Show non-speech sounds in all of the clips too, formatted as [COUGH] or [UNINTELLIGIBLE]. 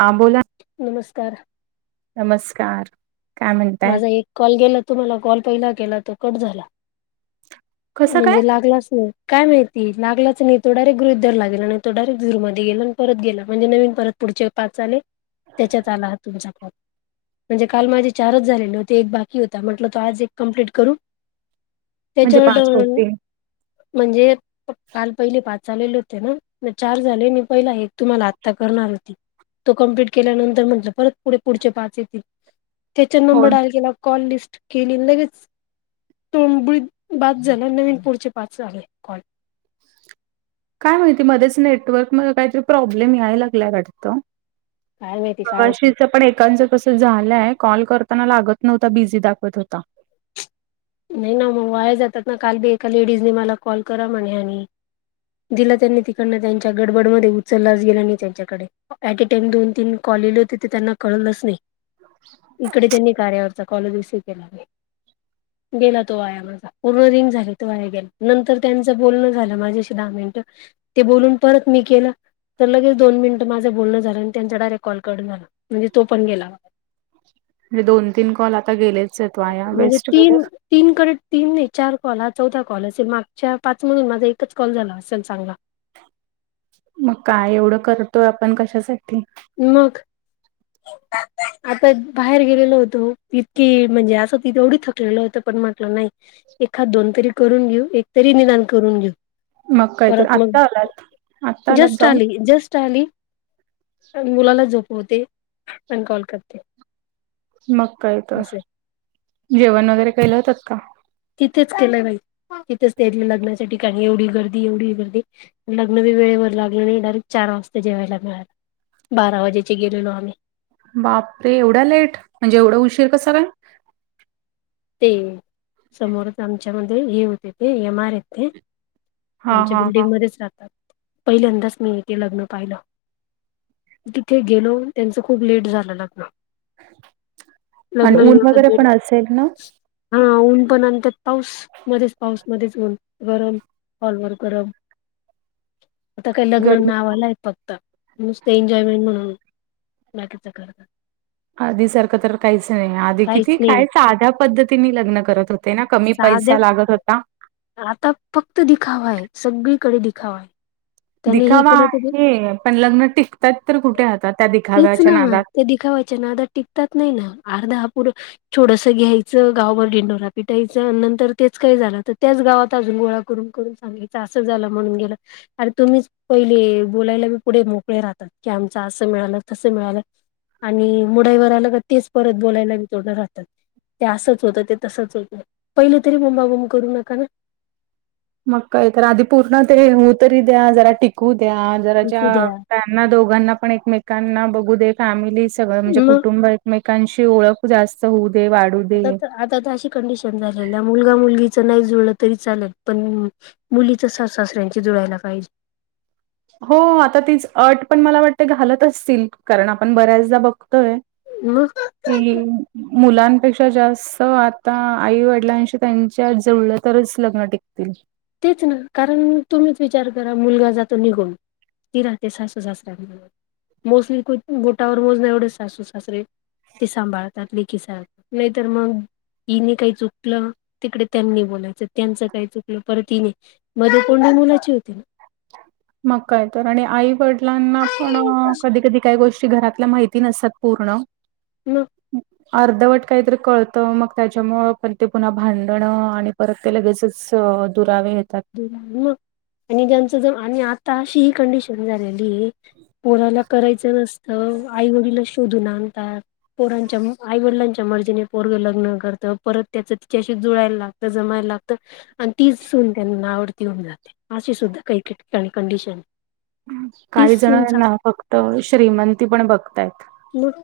हां बोला नमस्कार नमस्कार काय म्हणताय? माझा एक कॉल गेला तो मला कॉल पहिला केला तो कट झाला कसं म्हणजे काय? लागलाच नाही काय माहिती लागलाच नाही तो डारेक् गृह दर लागेला नाही तो डारेक्टूरमध्ये गेला आणि परत गे म्हणे नवीनत पुढचे पाच आले त्याच्यात आला तुमझ म्हणजे काल माझे चारच झालेलेवते एक बाकी होता म्हटलं तो आज एक कम्प्लीट करू म्हणजे चड पाच होतील. म्हणजे काल पहिले पाच चालेले होते ना म चार झाले मी पहिला एक तुम्हाला आता करणार होता होती तो कंप्लीट केल्यानंतर म्हटलं परत पुढे पुढचे पाच येतील त्याचा हो नंबर डाल केला कॉल लिफट केली लगेच तोब बाद झाला नवीन पुढचे पाचले कॉल काय माहिती मध्येच नेटवर्क मध्ये काहीतरी प्रॉब्लेम याय लागल्या वाटत काय माहिती काय मघाशी होतंय. पण ईथएांचं कस झालंय कॉल करताना लागत नव्हता बिझी दाखवत होता नाही ना मग वाहे जातात ना काल बी एका लेडीजने मला कॉल करा म्हणे आम्ही दिला त्यांनी तिकडन त्यांच्या गडबडमध्येध्ये उचललाच गेला नाही त्यांच्याकडे ऍट ए टाइम दोन तीन कॉल गले होते ते त्यांना कळलंच नाही इकडे त्यांनी कार्यावरचा कॉलेज रिसीव्ह केला नाही गेला तोवाया मग पूर्ण दिन झाले त वय गे नंतर त्यांचं बोलणं झालं माझी अशी दहा मिनट ते बोलून परत मी केलं तर लगेच दोन मिनिट माझ बोलण झालं आणि त्यांचा डायरेट कॉल करून झाला म्हणजे तो पण गेला म्हणजे दोन तीन कॉल आता गेलेच सतवाय म्हणजे तीन तीनकडे तीन नाही चार कॉल चौदा कॉल असे मागच्या पाचमधून माझा एकच कॉल झाला असेल चांगला मग काय एवढं करतोय आपण कशासाठी मग आता बाहेर गेलेल होतो इतकी म्हणजे असं तिथ एवढी थकलेलं होतं पण म्हटलं नाही एखाद दोन तरी करून घेऊ एकतरी निदान करून घेऊ. मग काय तर परत आत्ता आलात. आत्ता मग आलात जस्ट जाऊन आली जस्ट आली मुलाला झोपवते पण कॉल करते. मग काय तर असे जेवण वगैरे केलं होतात का. तिथेच केलं जाहि तिथेच त्या लग्नाच्या ठिकाणी एवढी गर्दी एवढी गर्दी. लग्न बी वेळेवर लागलं नाही डायरेक्ट चार वाजता जेवायला मिळालं बारा वाजेचे गेलोलो आम्ही. बापरे एवढा लेट म्हणजे एवढं उशीर का सगळे. ते समोरच आमच्यामध्ये हे होते ते एम आर य ते. हा आमच्या हा हा बिल्डिंगमध्येध्येच राहतात पहिल्यांदाच मी इथे लग्न पाहिलं. तिथे गेलो त्यांच खूप लेट झाला लागल. आणि ऊन वगैरे लेट पण असेल ना. हा ऊन पण अंतात पाऊस. मध्येच पाऊस मध्येच होऊन गरम हॉलवर गरम. आता काय लग्न गरमी नावालाय. फक्त नुसत एन्जॉयमेंट म्हणून बाकीच करतात. आधी सारखं तर काहीच नाही आधी काहीच किती नाही. काही साध्या पद्धती लग्न करत होत. ते ना कमी साध्या पैसा लागत होता. आता फक्त दिखावा आहे सगळीकडे दिखावा आहे. त्याने हे दिखावा केलं तर आहे पण लग्न टिकतात तर कुठे आात त्या तेच दिखाव्याच्या नादात. ते दिखावायच्या ना टिकतात नाही ना अर्धापूर. छोडसं घ्यायचं गावभर डंडोरा पिटायचं आणि नंतर तेच काय झालं तर त्याच गावात अजून गोळा. करून करून सांगायच असं झालं म्हणून गेलं. आणि तुम्हीच पहिले बोलायला मी पुढे मोकळे राहतात की आमचा असं मिळालं तसं मिळालं. आणि मुडाईवर आलं का तेच परत बोलायलाी तोडं राहतात. ते असंच होतं ते तसंच होतं पहिलं तरी मम्मा बम करू नका ना. विकू द्या [UNINTELLIGIBLE] दोघांना पण एकमेकांना बघू दे फॅमिली सगळं म्हणजे मग कुटुंब. एकमेकांची ओळख जास्त होऊ दे वाढून. आता तर आता तर अशी कंडिशन झालेल्या मुलगा मुलगीच नाही जुळलं तरी चालेल पण. मुलीचं सासू-सासर्‍यांची जुळायला पाहिजे. हो आता तीच अट पण मला वाटते घालत असतील कारण आपण बऱ्याचदा बघतोय. [INAUDIBLE] कली [UNINTELLIGIBLE] मुलांपेक्षा जास्त आता आईवडिलांशी त्यांच्या जुळलं तरच लग्न टिकतील तेच ना कारण तुम्हीच विचार करा मुलगा जातो निघून ती राहते सासू-सासर्‍यांबरोबर मोस्टली बोटावर मोजण्या एवढे सासू सासरे. ते सांभाळतात लेकी सारखे नाहीतर मग. हिने काय चुकलं तिकडे त्यांनी बोलायचं त्यांच काय चुकलं. परतीने मध्ये कोंडी मुलाची होती. मग काय तर आणि आई वडिलांना पण कधी कधी. काही गोष्टी घरातल्या माहिती नसतात पूर्ण. [INAUDIBLE] अर्धवट काहीतरी कळतं मग त्याच्यामुंळ पण ते पुन्हा भांडणं आणि परत. तर लगेचच दुरावे येतात. आणि त्यांच आता ही कंडशन. झालीलाला करायचं नसतं आईवडला शोधून आणतात. पोरांच्या आईवडिलांच्या मर्जीने पोरग लग्न करतं परत त्याचं तिच्याशी जुळाायला लागतं जमायला लागतं. आणि तीच सून त्यांना आवडती होऊन जाते अशी सुद्धा काहीाणी कंडिशन. तीच काही सून सास जणना फक्त श्रीमंती पण बघतायत. मग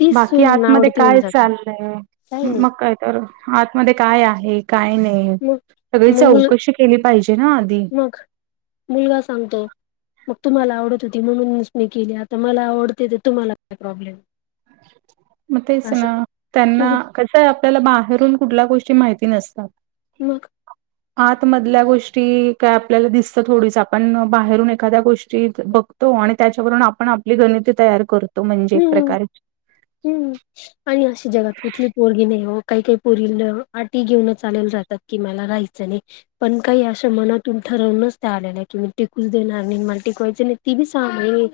तीच बाकी सून आतमध्ये आवडती होऊन काय जाते चालय काही नाही मग काय.. तर आतमध्ये काय आहे काय नाही मग सगळी मग मुल चौकशी केली पाहिजे ना आधी.. मग मुलगा सांगतो. मग तुम्हाला आवडत होती म्हणूनच मी केली आता मला आवडते तर तुम्हाला काय प्रॉब्लेम. म तेच असं ना त्यांना.. म्हणजे कसं आहे आपल्याला बाहेरून कुठल्या गोष्टी माहिती नसतात. मग. आतमधल्या गोष्टी काय आपल्याला दिसता थोडीच आपण बाहेरून एखाद्या गोष्टी बघ तो आणि त्याच्यावरून आपण आपली गणिती तयार करतो म्हणजे एक हम्म प्रकारे हम्म. आणि अशी जगात कुठली पोरगी नाही हो काही काही पोरी आटी घेऊनच आलेल्या राहतात. कि मला राहायचं नाही. पण काही अशा मनातून ठरवूनच त्या आलेलं आहे की मी टिकूच देणार नाही मला टिकवायच नाही ती बी सां...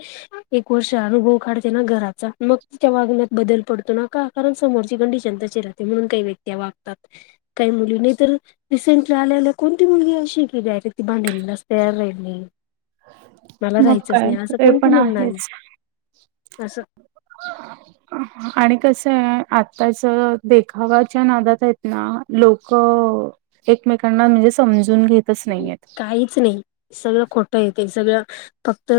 एक वर्ष अनुभव काढते ना घराचा मग... तच्या वागण्यात बदल पडतो नका कारण समोरची गंडीशताचेि राहते म्हणून काही व्यक्ती्या वागतात. काही मुली नाही तर... रिसेंटली आल्याला कोणती मुलगी अशी गली आहेर ती भांडललाच तयार राहील नाही. मला मग राहायचंच काय? नाही असं ते कोणती पण म्हणणार आहे? आहेच. असं. आणि कसं आहे आताच देखावाच्या नादात आहेत ना लोकं एकमेकांना म्हणजे समजून घेतच नाहीेत. काहीच नाही सगळं खोटं य ते सगळं फक्त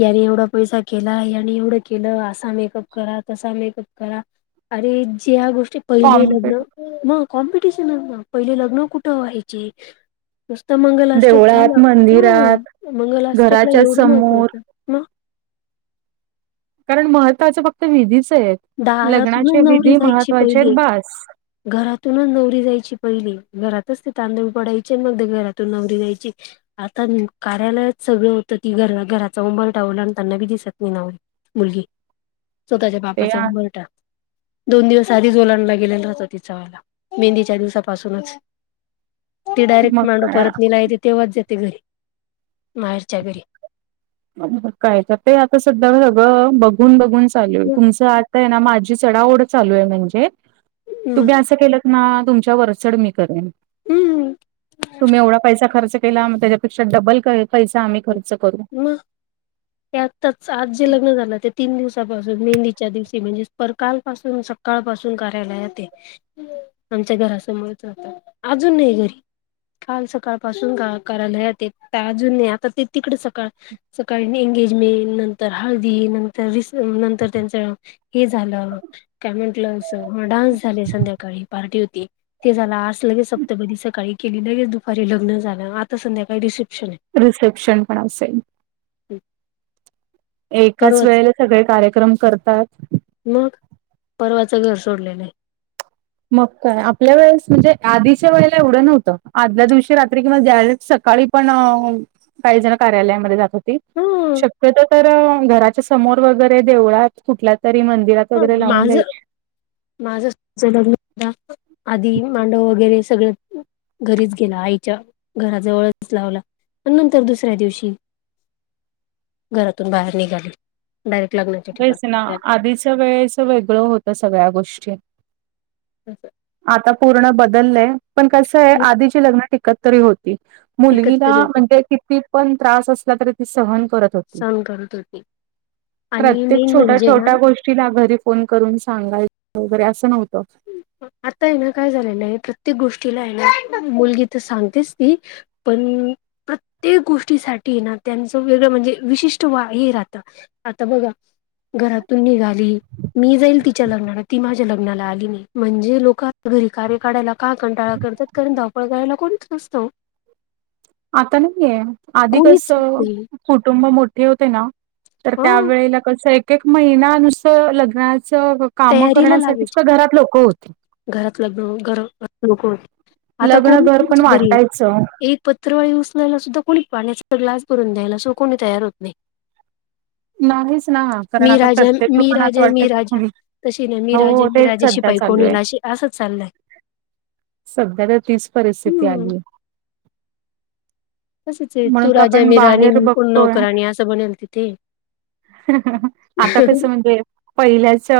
याने एवढा पैसा केला या एवढं केलं असा मेकअप करा तसा मेकअप करा. अरे ज्या गोष्टी पहिले लग्न कॉम्पिट मग कॉम्पिटिशन ना पहिले लग्न कुठं व्हायचे.? नुसतं मंगलाष्टक झालं देवळात, मंदिरात, ह मंगलाष्टकला घराच्या एवढं महत्व समोर होतं मग. कारण महत्वाच फक्त विधीच आहेत लग्नाची दारातूनच नवरी विधी जायची महत्वाचे आहेत पहिली बास. घरातूनच नवरी जायची पहिली घरातच ते तांदूळ पडायचे मग घरातून नवरी जायची. आता न कार्यालयात सगळं होतं की घ घराचा उंबरठा ओलांडताना बी दिसत नाही नवरी. मुलगी स्वतःच्या ते बापाचा आ उंबरठा दोन दिवस आधीच ओलांडला गेलेला राहतो तिचा वाला. मेहंदीच्या दिवसापासूनच ती डायरेक्ट मग मांडव काय परतनिला येते तेव्हाच जाते घरी माहेरच्या घरी. मग काय त ते आता सध्या सगळं बघून बघून चालू आहे तुमचं आता य ना माझ्या चढाओढ चालू आहे म्हणजे म तुम्ही असं केलं ना तुमच्या वरचढ मी करेन. हम्म. तुम्ही एवढा पैसा खर्च केला त्याच्यापेक्षा डबल पैसा आम्ही खर्च करू. ह [INAUDIBLE] ते आताच आज जे लग्न झालं ते तीन दिवसापासून मेहंदीच्या दिवशी म्हणजे पर कालपासून सक सकाळपासून कार्यालयात य आमच्या घरासमोरच राहता अजून नाही घरी. काल सकाळ पासून अ कार्यालयात त अजून आता ते तिकडे सक का सकाळी एंगेजमेंट नंतर हळदी नंतर रिस नंतर त्यांचा हे झालं काय म्हंटलं अस डान्स झाले संध्याकाळी पार्टी होती. ते झालं आज लगेच सप्तपदी सकाळी केली लगेच दुपारी लग्न झालं आता संध्याकाळी रिसेप्शन. रिसेप्शन पण असेल. हठी [INAUDIBLE] एकाच वेळेला सगळे कार्यक्रम करतात. परवाचं घर सोडलेलं य. मग काय आपल्या वेळेस म्हणजे आधीच्या वेळेला एवढं नव्हतं आदल्या दिवशी रात्री किंवा ज्यावेळी सकाळी पण काही जण कार्यालयामध्ये जातात. शक्यत तर घराच्या समोर वगरे देवळात कुठल्या तरी मंदिात.. हा माझ माझ [UNINTELLIGIBLE] आधी मांडव वगैरे सगळ.. घरीच गेला आईच्या घराजवळच लावला नंतर दुसऱ्या दिवशी घरातून बाहेर निघाली डायरेक्ट [UNINTELLIGIBLE] तेच ना आधीच वेळेचं वेगळं होतं सगळ्या गोष्टी आता पूर्ण बदललय. पण कस आहे खूप आधीची लग्न टिकत तरी होत ती मुलगीला एकत्र होती म्हणजे किती पण त्रास असला तरी ती सहन करत होती सहन करत होती आणि प्रत्येक मेन छोट्या म्हणजे ना छोट्या गोष्टीला घरी फोन करून सांगायचं वगैरे असं नव्हतं आता हे काय झालेलं, प्रत्येक गोष्टीला आहे ना मुलगी तर सांगतेच ती पण प्रत्येक गोष्टीसाठी ना त्यांचं वेगळं म्हणजे विशिष्ट वा हे राहतं आता बघा घरातून निघाली मी जाईल तिच्या लग्नाला, ती माझ्या लग्नाला आली नाही म्हणजे लोक आता घरी कार्य काढायला का कंटाळा करतात कारण धावपळ करायला कोणीच नसतं ओ [INAUDIBLE] आता नाहीये, आधी कस कोणीच नाही कुटुंब मोठे होते ना तर ह त्यावेेळेला कसं एक एक एक महिना नुसतं लग्नाचं काम करण्यासाठीच घरात लोकं होती घरातलं लग्न [UNINTELLIGIBLE] लोक होती. आता लग्न कोणी घर पण कोणाच्या घरी वाटायचं. एक पत्रवाळी उचलायला सुद्धा कोणी पाण्याचा ग्लास भरून द्यायला सु कोणी तयार होत ही, नाहीच ना कारण मी आता राजा प्रत्येक मी लोकांना असं राजा मी वाटतं राजा की तशी नाही मी हो राजा हो मी तेच राजा सध्या शिपाई कोण चालू आहे. होईल अशी असंच चाललंय सध्या तर तीच परिस्थिती हम्म आलीए तसच आहे तू राजा मी राणी कोण बघतोय. नौकरणी असं बनेल तिथे आता कस म्हणजे पहिल्याच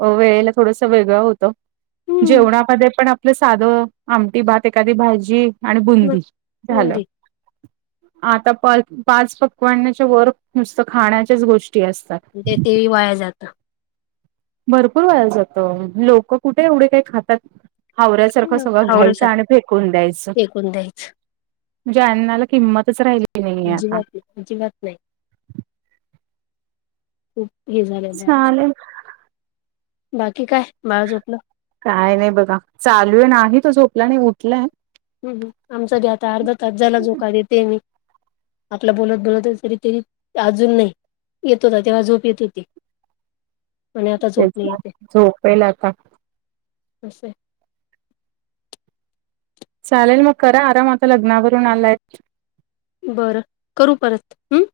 वेळेला अह थोडस वेगळं होतं हम्म जेवणामध्ये पण आपलं साधं आमटी भात एखादी भाजी आणि मग बुंदी झालं. बुंदी आता पाच पाच पक्वान्नाच्या वर नुसतं खाण्याच्याच गोष्टी असतात ते तेही वाया जात भरपूर वाया जातं. लोक कुठे एवढे काही खातात हावऱ्यासारखं काय सगळं घ्यायचं हावऱ्यासाठी आणि फेकून द्यायचं फेकून द्यायचं म्हणजे अन्नाला किंमतच राहिली नाहीये आता अजिबात अजिबात नाही खूप हे झालेलं आहे आता चालेल बाकी काय? बाळ झोपलं काय नाही बघा. चालू आहे. नाही तो झोपला नाही उठलाय हम्म हम्म आमचा ते आता अर्धा तास झाला झोका देतेय मी आपला बोलत बोलत तरी तरी अजून नाही येत होता तेव्हा झोप येत होती आणि आता झोप तेच नाही ना येत आहे झोपेल आता अस आहे चालेल मग करा आराम आता लग्नावरून आलाय बरं करू परत, हम्म.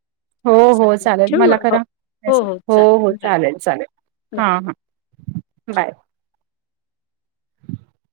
हो हो चालेल मला करा. मी असेन. हो हो चालेल चालेल. बाय हां हां बाय.